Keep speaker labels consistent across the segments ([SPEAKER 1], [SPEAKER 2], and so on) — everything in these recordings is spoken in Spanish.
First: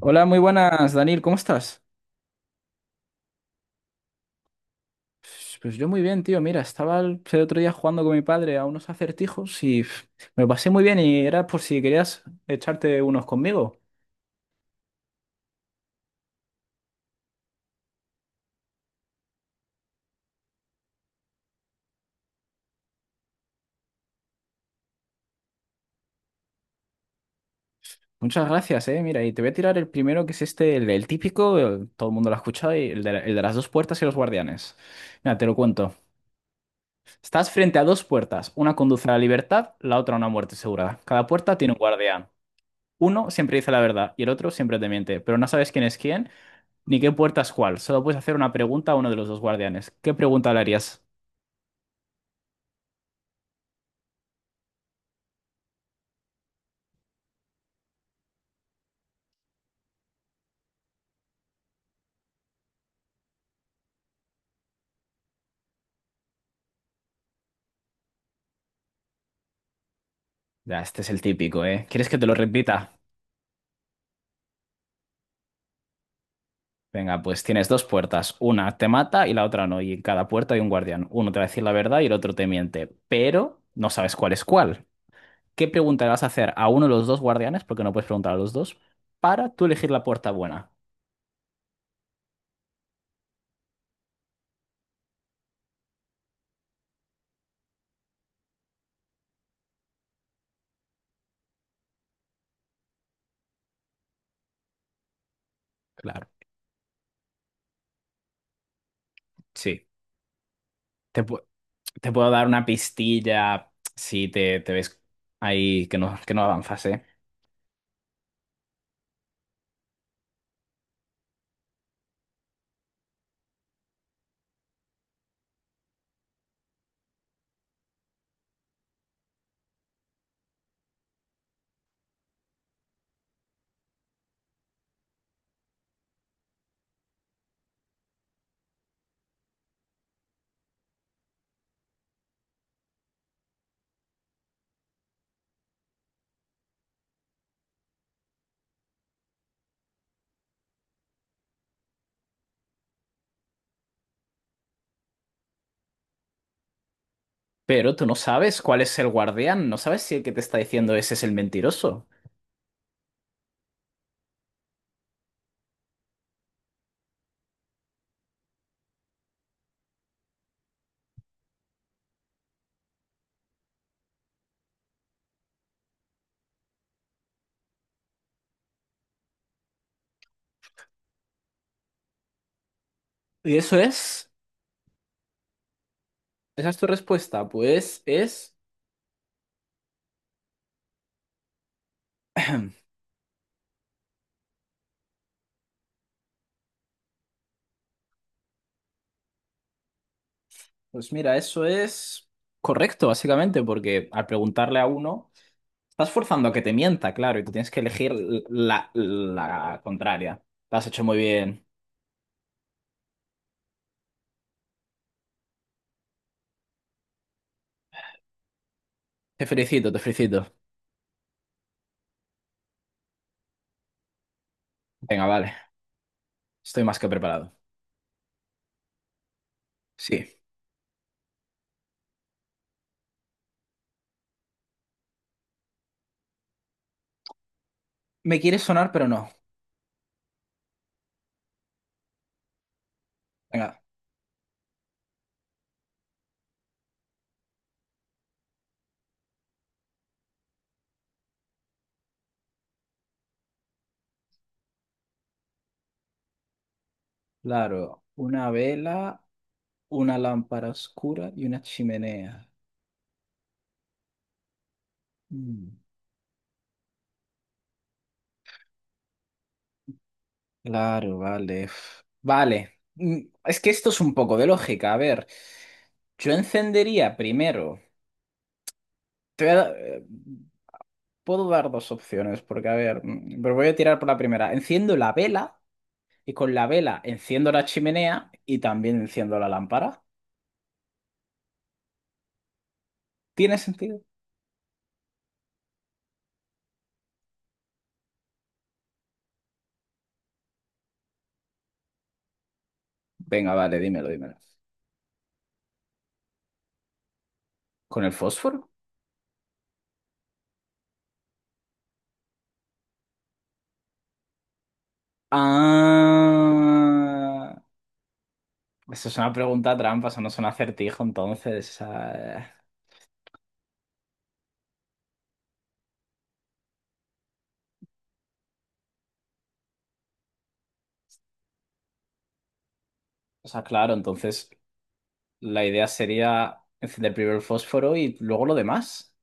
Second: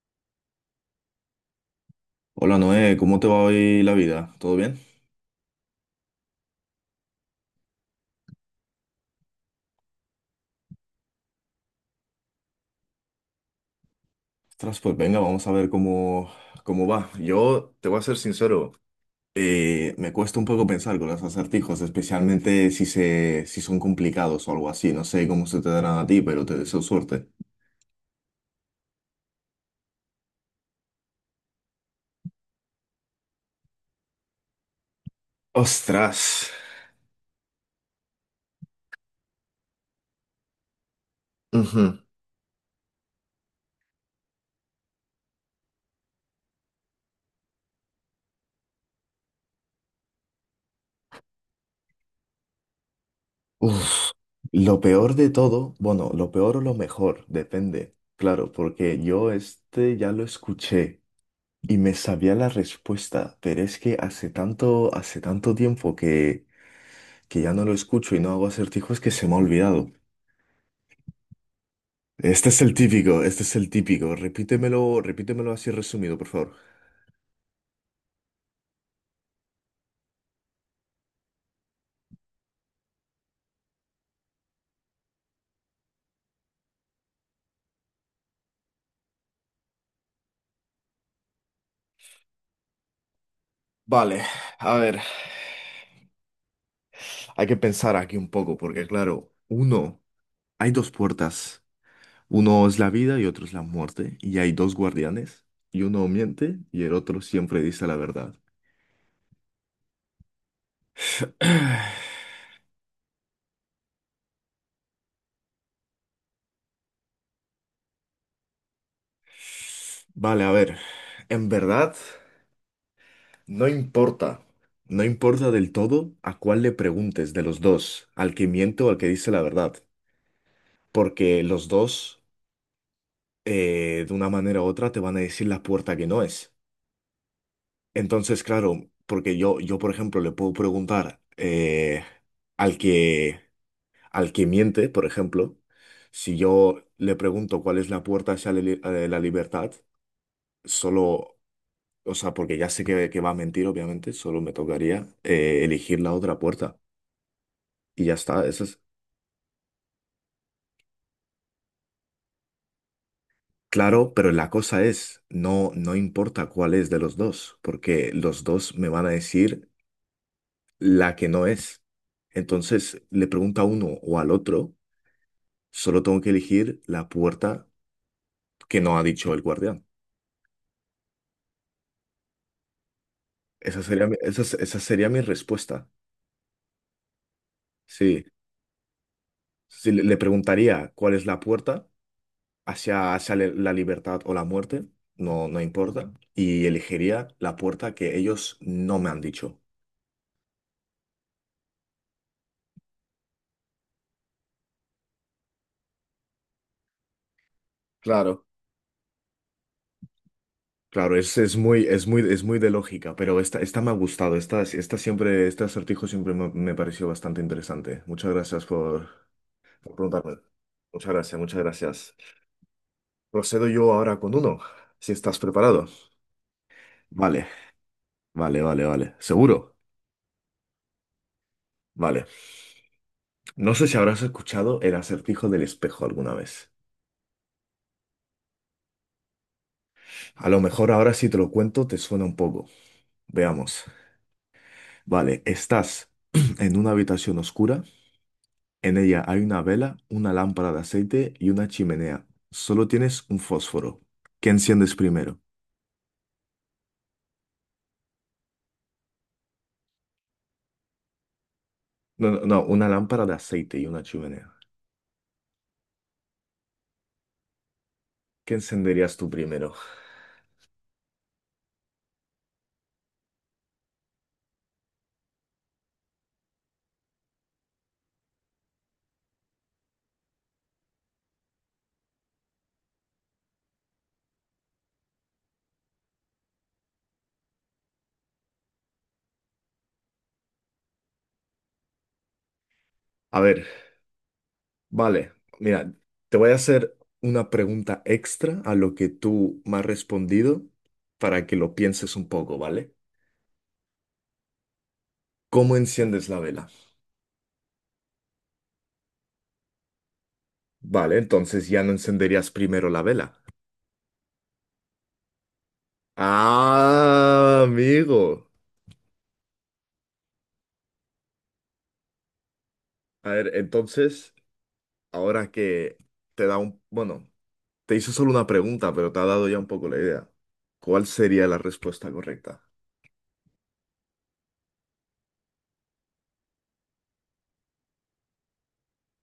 [SPEAKER 1] Hola, muy buenas, Daniel, ¿cómo estás?
[SPEAKER 2] Hola Noé, ¿cómo te va hoy la vida? ¿Todo bien?
[SPEAKER 1] Pues yo muy bien, tío. Mira, estaba el otro día jugando con mi padre a unos acertijos y pf, me lo pasé muy bien y era por si querías echarte unos conmigo.
[SPEAKER 2] Ostras, pues venga, vamos a ver cómo va. Yo te voy a ser sincero, me cuesta un poco pensar con los acertijos, especialmente si son complicados o algo así. No sé cómo se te darán a ti, pero te deseo suerte.
[SPEAKER 1] Muchas gracias, eh. Mira, y te voy a tirar el primero que es este, el típico, todo el mundo lo ha escuchado, y el de, el de las dos puertas y los guardianes. Mira, te lo cuento.
[SPEAKER 2] Ostras.
[SPEAKER 1] Estás frente a dos puertas. Una conduce a la libertad, la otra a una muerte segura. Cada puerta tiene un
[SPEAKER 2] Ujú.
[SPEAKER 1] guardián. Uno siempre dice la verdad y el otro siempre te miente, pero no sabes quién es quién ni qué puertas cuál. Solo puedes hacer una pregunta a uno de los dos guardianes. ¿Qué pregunta le harías?
[SPEAKER 2] Uf. Lo peor de todo, bueno, lo peor o lo mejor, depende. Claro, porque yo este ya lo escuché y me sabía la respuesta, pero es que hace tanto tiempo que ya no lo escucho y no hago acertijos que se me ha olvidado.
[SPEAKER 1] Ya, este es el típico, ¿eh? ¿Quieres que te lo
[SPEAKER 2] Este es el
[SPEAKER 1] repita?
[SPEAKER 2] típico, este es el típico. Repítemelo, repítemelo así resumido, por favor.
[SPEAKER 1] Venga, pues tienes dos puertas. Una te mata y la otra no. Y en cada puerta hay un guardián. Uno te va a decir la verdad y el otro te miente. Pero no sabes cuál es cuál. ¿Qué pregunta le vas a hacer a uno de los dos guardianes? Porque no puedes preguntar a los dos. Para tú elegir la puerta buena.
[SPEAKER 2] Vale, a ver, hay que pensar aquí un poco, porque claro, uno, hay dos puertas. Uno es la vida y otro es la muerte, y hay dos guardianes, y uno
[SPEAKER 1] Claro.
[SPEAKER 2] miente y el otro siempre dice la verdad.
[SPEAKER 1] Sí. Te, pu- Te puedo dar una pistilla si te ves ahí que que no avanzas, ¿eh?
[SPEAKER 2] Vale, a ver, en verdad, no importa, no importa del todo a cuál le preguntes de los dos, al que miente o al que dice la verdad. Porque los dos, de una manera u otra, te van a decir la puerta que no es. Entonces, claro, porque yo por ejemplo, le puedo preguntar al que, al que miente, por ejemplo, si yo le pregunto cuál es la puerta hacia la libertad, solo, o sea, porque ya sé que va a mentir, obviamente, solo me tocaría elegir la otra puerta.
[SPEAKER 1] Pero tú
[SPEAKER 2] Y
[SPEAKER 1] no
[SPEAKER 2] ya está,
[SPEAKER 1] sabes
[SPEAKER 2] eso
[SPEAKER 1] cuál
[SPEAKER 2] es.
[SPEAKER 1] es el guardián, no sabes si el que te está diciendo ese es el mentiroso.
[SPEAKER 2] Claro, pero la cosa es, no importa cuál es de los dos, porque los dos me van a decir la que no es. Entonces le pregunta a uno o al otro, solo tengo que elegir la puerta que no ha dicho el guardián.
[SPEAKER 1] Y eso es,
[SPEAKER 2] Esa sería mi respuesta.
[SPEAKER 1] esa es tu respuesta.
[SPEAKER 2] Sí. Si le, le preguntaría cuál es la puerta hacia la libertad o la muerte, no importa, y elegiría la puerta que ellos no me han dicho.
[SPEAKER 1] Pues mira, eso es correcto, básicamente, porque al preguntarle a uno, estás forzando a que te mienta, claro, y tú tienes que elegir
[SPEAKER 2] Claro.
[SPEAKER 1] la contraria. Lo has hecho muy
[SPEAKER 2] Claro,
[SPEAKER 1] bien.
[SPEAKER 2] es muy de lógica, pero esta me ha gustado. Este acertijo siempre me pareció bastante interesante. Muchas gracias
[SPEAKER 1] Te felicito,
[SPEAKER 2] por
[SPEAKER 1] te
[SPEAKER 2] preguntarme.
[SPEAKER 1] felicito.
[SPEAKER 2] Muchas gracias, muchas gracias. Procedo yo ahora con uno, si
[SPEAKER 1] Venga,
[SPEAKER 2] estás
[SPEAKER 1] vale,
[SPEAKER 2] preparado.
[SPEAKER 1] estoy más que
[SPEAKER 2] Vale,
[SPEAKER 1] preparado.
[SPEAKER 2] vale. ¿Seguro?
[SPEAKER 1] Sí.
[SPEAKER 2] Vale. No sé si habrás escuchado el acertijo del espejo alguna vez.
[SPEAKER 1] Me quieres sonar, pero no.
[SPEAKER 2] A lo mejor ahora si te lo cuento te suena un poco.
[SPEAKER 1] Venga,
[SPEAKER 2] Veamos. Vale, estás en una habitación oscura. En ella hay una vela, una lámpara de aceite y una chimenea. Solo tienes un fósforo. ¿Qué enciendes primero?
[SPEAKER 1] claro, una vela, una lámpara oscura y una
[SPEAKER 2] No, no,
[SPEAKER 1] chimenea.
[SPEAKER 2] no, una lámpara de aceite y una chimenea.
[SPEAKER 1] Mm.
[SPEAKER 2] ¿Qué encenderías tú primero?
[SPEAKER 1] Claro, vale. Uf. Vale. Es que esto es un poco de lógica. A ver, yo encendería primero. Te voy a da- Puedo dar dos opciones, porque a ver, pero voy a tirar por la primera. Enciendo la vela y con la vela enciendo la chimenea y también enciendo la lámpara.
[SPEAKER 2] A
[SPEAKER 1] ¿Tiene
[SPEAKER 2] ver.
[SPEAKER 1] sentido?
[SPEAKER 2] Vale, mira, te voy a hacer una pregunta extra a lo que tú me has respondido para que lo pienses un poco, ¿vale?
[SPEAKER 1] Venga, vale, dímelo, dímelo.
[SPEAKER 2] ¿Cómo enciendes la vela?
[SPEAKER 1] ¿Con el fósforo?
[SPEAKER 2] Vale, entonces ya no encenderías primero la vela.
[SPEAKER 1] Ah,
[SPEAKER 2] Ah, amigo.
[SPEAKER 1] eso es una pregunta trampa, eso no es un acertijo, entonces. Ah,
[SPEAKER 2] A ver, entonces, ahora que te da un... Bueno, te hice solo una pregunta, pero te ha dado ya un poco la idea. ¿Cuál sería la respuesta correcta?
[SPEAKER 1] o sea, claro, entonces. La idea sería encender primero el fósforo y luego lo demás.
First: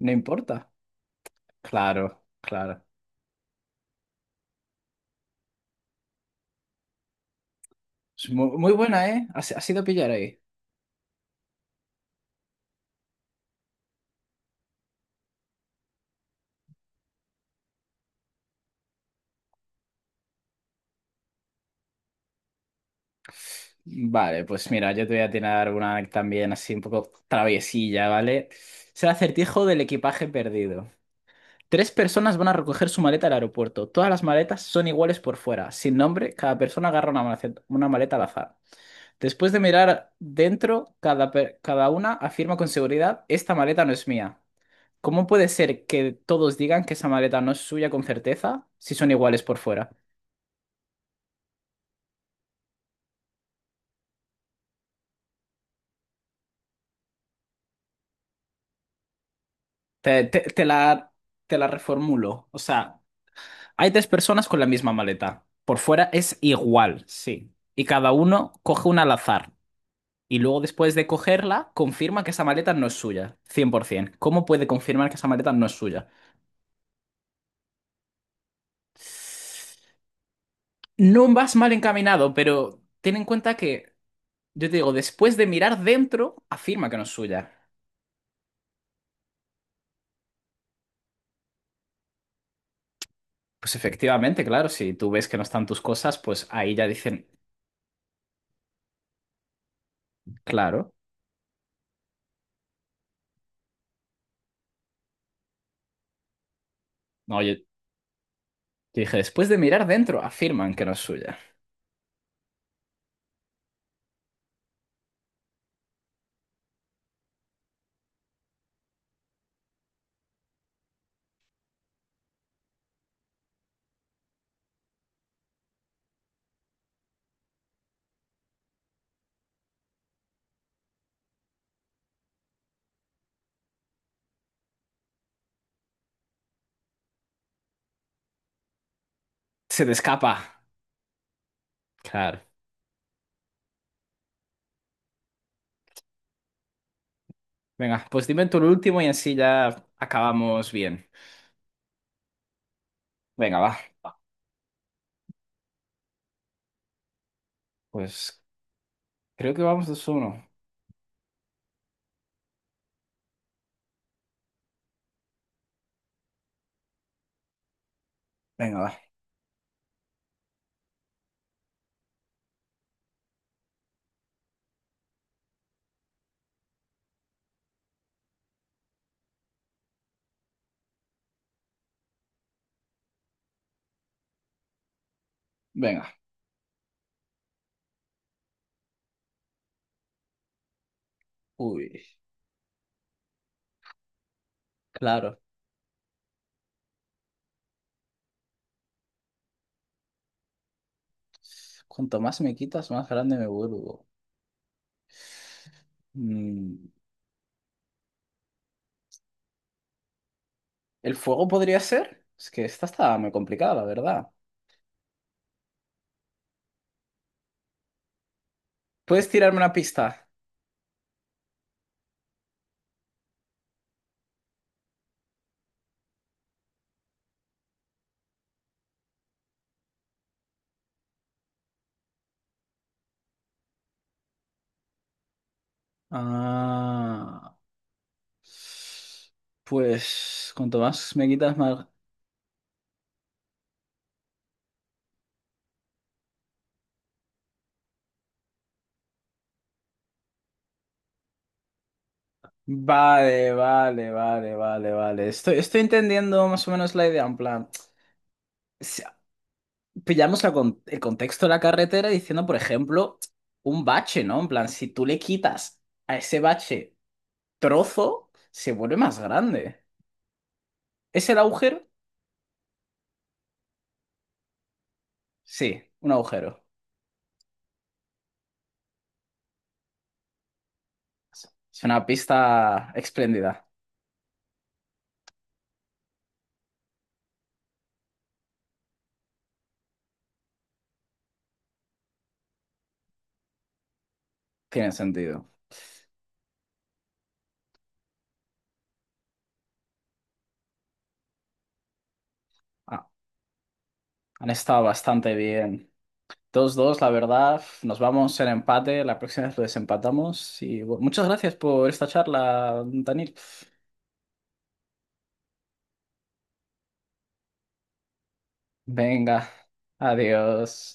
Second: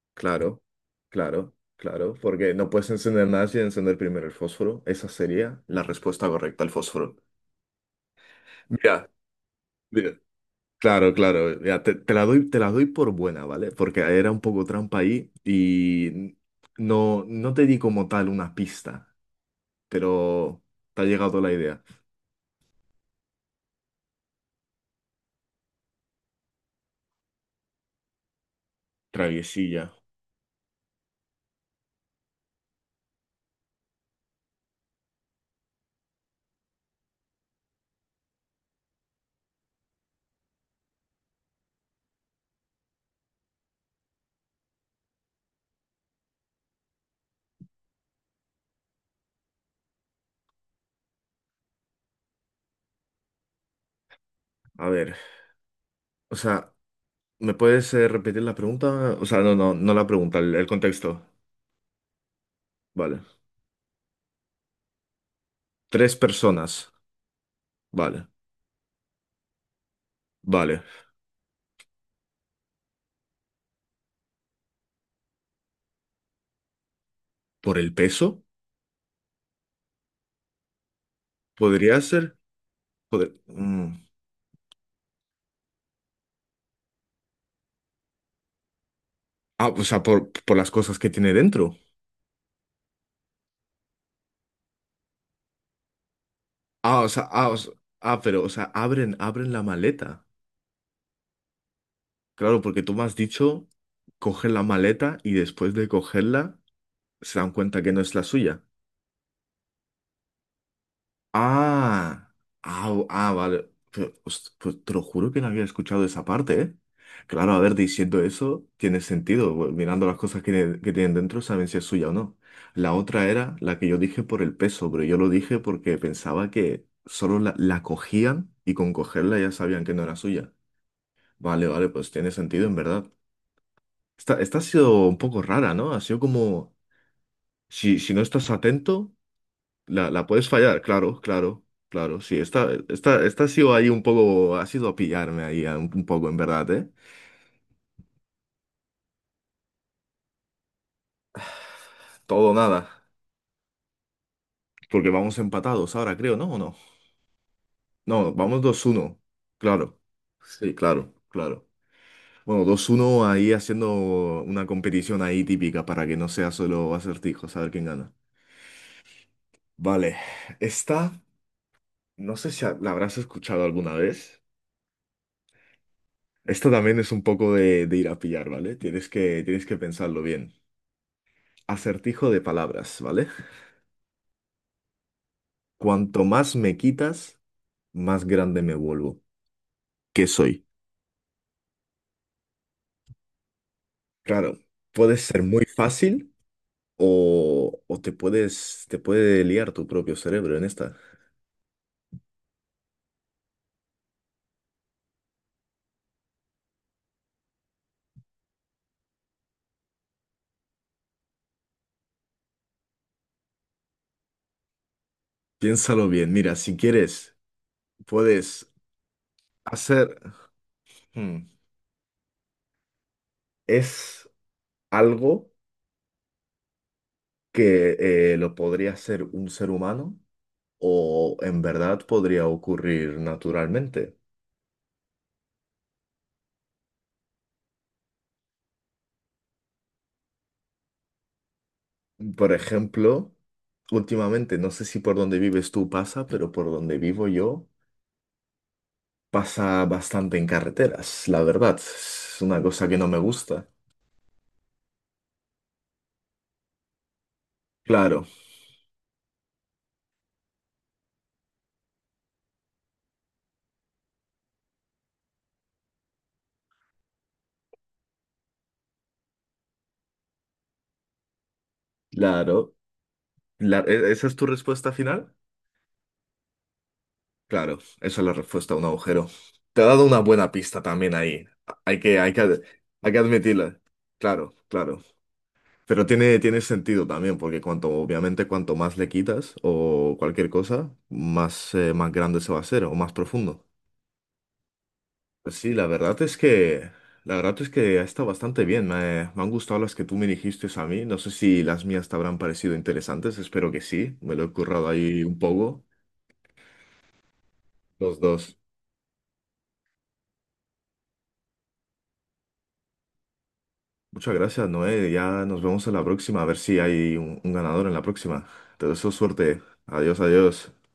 [SPEAKER 1] No
[SPEAKER 2] Claro,
[SPEAKER 1] importa.
[SPEAKER 2] claro, claro,
[SPEAKER 1] Claro,
[SPEAKER 2] porque no
[SPEAKER 1] claro.
[SPEAKER 2] puedes encender nada sin encender primero el fósforo. Esa sería la respuesta correcta al fósforo.
[SPEAKER 1] Es muy buena,
[SPEAKER 2] Mira,
[SPEAKER 1] ¿eh? Ha has ido pillar
[SPEAKER 2] mira.
[SPEAKER 1] ahí.
[SPEAKER 2] Claro, claro, ya te la doy por buena, ¿vale? Porque era un poco trampa ahí y no, no te di como tal una pista, pero te ha llegado la idea.
[SPEAKER 1] Vale, pues mira, yo te voy a tirar una también así un poco traviesilla, ¿vale? Es el acertijo del
[SPEAKER 2] Traviesilla.
[SPEAKER 1] equipaje perdido. Tres personas van a recoger su maleta al aeropuerto. Todas las maletas son iguales por fuera. Sin nombre, cada persona agarra una maleta al azar. Después de mirar dentro, cada una afirma con seguridad, esta maleta no es mía. ¿Cómo puede ser que todos digan que esa maleta no es suya con certeza si son iguales por fuera?
[SPEAKER 2] A ver, o sea, ¿me puedes repetir la pregunta? O sea, no, no, no la
[SPEAKER 1] Te,
[SPEAKER 2] pregunta,
[SPEAKER 1] te-
[SPEAKER 2] el
[SPEAKER 1] te
[SPEAKER 2] el
[SPEAKER 1] la,
[SPEAKER 2] contexto.
[SPEAKER 1] te la reformulo. O sea,
[SPEAKER 2] Vale.
[SPEAKER 1] hay tres personas con la misma maleta. Por fuera
[SPEAKER 2] Tres
[SPEAKER 1] es
[SPEAKER 2] personas.
[SPEAKER 1] igual, sí. Y cada
[SPEAKER 2] Vale,
[SPEAKER 1] uno coge una al azar. Y luego
[SPEAKER 2] vale.
[SPEAKER 1] después de cogerla, confirma que esa maleta no es suya. 100%. ¿Cómo puede confirmar que esa maleta no es suya?
[SPEAKER 2] ¿Por el peso?
[SPEAKER 1] No vas mal
[SPEAKER 2] Podría
[SPEAKER 1] encaminado,
[SPEAKER 2] ser.
[SPEAKER 1] pero ten en
[SPEAKER 2] Poder,
[SPEAKER 1] cuenta que,
[SPEAKER 2] mm.
[SPEAKER 1] yo te digo, después de mirar dentro, afirma que no es suya.
[SPEAKER 2] Ah, o sea, por las cosas que tiene dentro.
[SPEAKER 1] Pues efectivamente, claro, si tú ves que no están tus cosas, pues ahí ya
[SPEAKER 2] Ah, o sea,
[SPEAKER 1] dicen,
[SPEAKER 2] ah, o sea, ah, pero, o sea, abren, abren la maleta.
[SPEAKER 1] claro.
[SPEAKER 2] Claro, porque tú me has dicho coger la maleta y después de cogerla se
[SPEAKER 1] No,
[SPEAKER 2] dan
[SPEAKER 1] yo
[SPEAKER 2] cuenta que no es la suya.
[SPEAKER 1] dije, después de mirar dentro, afirman que no es suya.
[SPEAKER 2] Ah, ah, o- ah, vale. Pero, host- pues te lo juro que no había escuchado esa parte, ¿eh? Claro, a ver, diciendo eso, tiene sentido. Bu- mirando las cosas que tienen dentro, saben si es suya o no. La otra era la que yo dije por el peso, pero yo lo dije porque pensaba que solo la cogían y con cogerla ya sabían que no era suya. Vale, vale, pues tiene sentido en verdad. Esta ha sido un poco rara, ¿no? Ha sido como, si, si no estás atento...
[SPEAKER 1] Se te
[SPEAKER 2] La
[SPEAKER 1] escapa.
[SPEAKER 2] puedes fallar, claro, claro, claro. Sí,
[SPEAKER 1] Claro.
[SPEAKER 2] esta ha sido ahí un poco, ha sido a pillarme ahí a un poco, en verdad, ¿eh?
[SPEAKER 1] Venga, pues dime tú el último y así ya acabamos bien.
[SPEAKER 2] Todo o nada.
[SPEAKER 1] Venga, va.
[SPEAKER 2] Porque vamos empatados ahora, creo, ¿no? ¿O no? No,
[SPEAKER 1] Pues
[SPEAKER 2] vamos 2-1.
[SPEAKER 1] creo que vamos
[SPEAKER 2] Claro.
[SPEAKER 1] dos uno.
[SPEAKER 2] Sí, claro, claro. Bueno, 2-1 ahí haciendo una competición ahí típica para que no sea solo acertijos, a ver quién gana.
[SPEAKER 1] Venga, va.
[SPEAKER 2] Vale, esta, no sé si la habrás escuchado alguna vez. Esta también es un poco de ir a pillar, ¿vale? Tienes que pensarlo bien. Acertijo de palabras, ¿vale?
[SPEAKER 1] Venga.
[SPEAKER 2] Cuanto más me quitas, más grande me vuelvo. ¿Qué soy?
[SPEAKER 1] Uy,
[SPEAKER 2] Claro, puede
[SPEAKER 1] claro.
[SPEAKER 2] ser muy fácil o te puedes, te puede liar tu propio cerebro en esta.
[SPEAKER 1] Cuanto más me quitas, más grande me vuelvo. Mm, ¿el fuego podría ser? Es que esta está muy complicada, la verdad.
[SPEAKER 2] Piénsalo bien. Mira, si quieres, puedes
[SPEAKER 1] ¿Puedes tirarme una
[SPEAKER 2] hacer...
[SPEAKER 1] pista?
[SPEAKER 2] Hmm. Es algo que lo podría hacer un ser humano o en verdad podría ocurrir naturalmente.
[SPEAKER 1] Ah. Pues cuanto más me quitas, más...
[SPEAKER 2] Por ejemplo, últimamente, no sé si por donde vives tú pasa, pero por donde vivo yo pasa bastante en carreteras, la verdad. Es una cosa que no me
[SPEAKER 1] Vale,
[SPEAKER 2] gusta.
[SPEAKER 1] vale, vale, vale, vale. Estoy entendiendo más o menos la idea. En plan,
[SPEAKER 2] Claro,
[SPEAKER 1] si- pillamos la el contexto de la carretera diciendo, por ejemplo, un bache, ¿no? En plan, si tú le quitas a ese bache trozo, se vuelve más grande. ¿Es el agujero?
[SPEAKER 2] claro. ¿Esa es tu respuesta final?
[SPEAKER 1] Sí, un agujero.
[SPEAKER 2] Claro, esa es la respuesta a un agujero. Te ha dado una buena pista también ahí.
[SPEAKER 1] Es
[SPEAKER 2] Hay
[SPEAKER 1] una
[SPEAKER 2] que, hay que, ad-
[SPEAKER 1] pista
[SPEAKER 2] hay que
[SPEAKER 1] espléndida.
[SPEAKER 2] admitirla. Claro, claro. Pero tiene sentido también, porque cuanto, obviamente, cuanto más le quitas o cualquier cosa, más, más grande se va a hacer o más profundo.
[SPEAKER 1] Tiene sentido.
[SPEAKER 2] Pues sí, la verdad es que ha estado bastante bien. Me han gustado las que tú me dijiste a mí. No sé si las mías te habrán parecido
[SPEAKER 1] Ah,
[SPEAKER 2] interesantes. Espero que sí. Me lo
[SPEAKER 1] han
[SPEAKER 2] he
[SPEAKER 1] estado
[SPEAKER 2] currado ahí
[SPEAKER 1] bastante
[SPEAKER 2] un poco.
[SPEAKER 1] bien. Dos dos la verdad. Nos
[SPEAKER 2] Los
[SPEAKER 1] vamos en
[SPEAKER 2] dos.
[SPEAKER 1] empate. La próxima vez lo desempatamos. Y bueno, muchas gracias por esta charla, Daniel.
[SPEAKER 2] Muchas gracias, Noé. Ya nos vemos en la próxima. A ver si hay un ganador en la próxima. Te deseo
[SPEAKER 1] Venga,
[SPEAKER 2] suerte. Adiós, adiós.
[SPEAKER 1] adiós.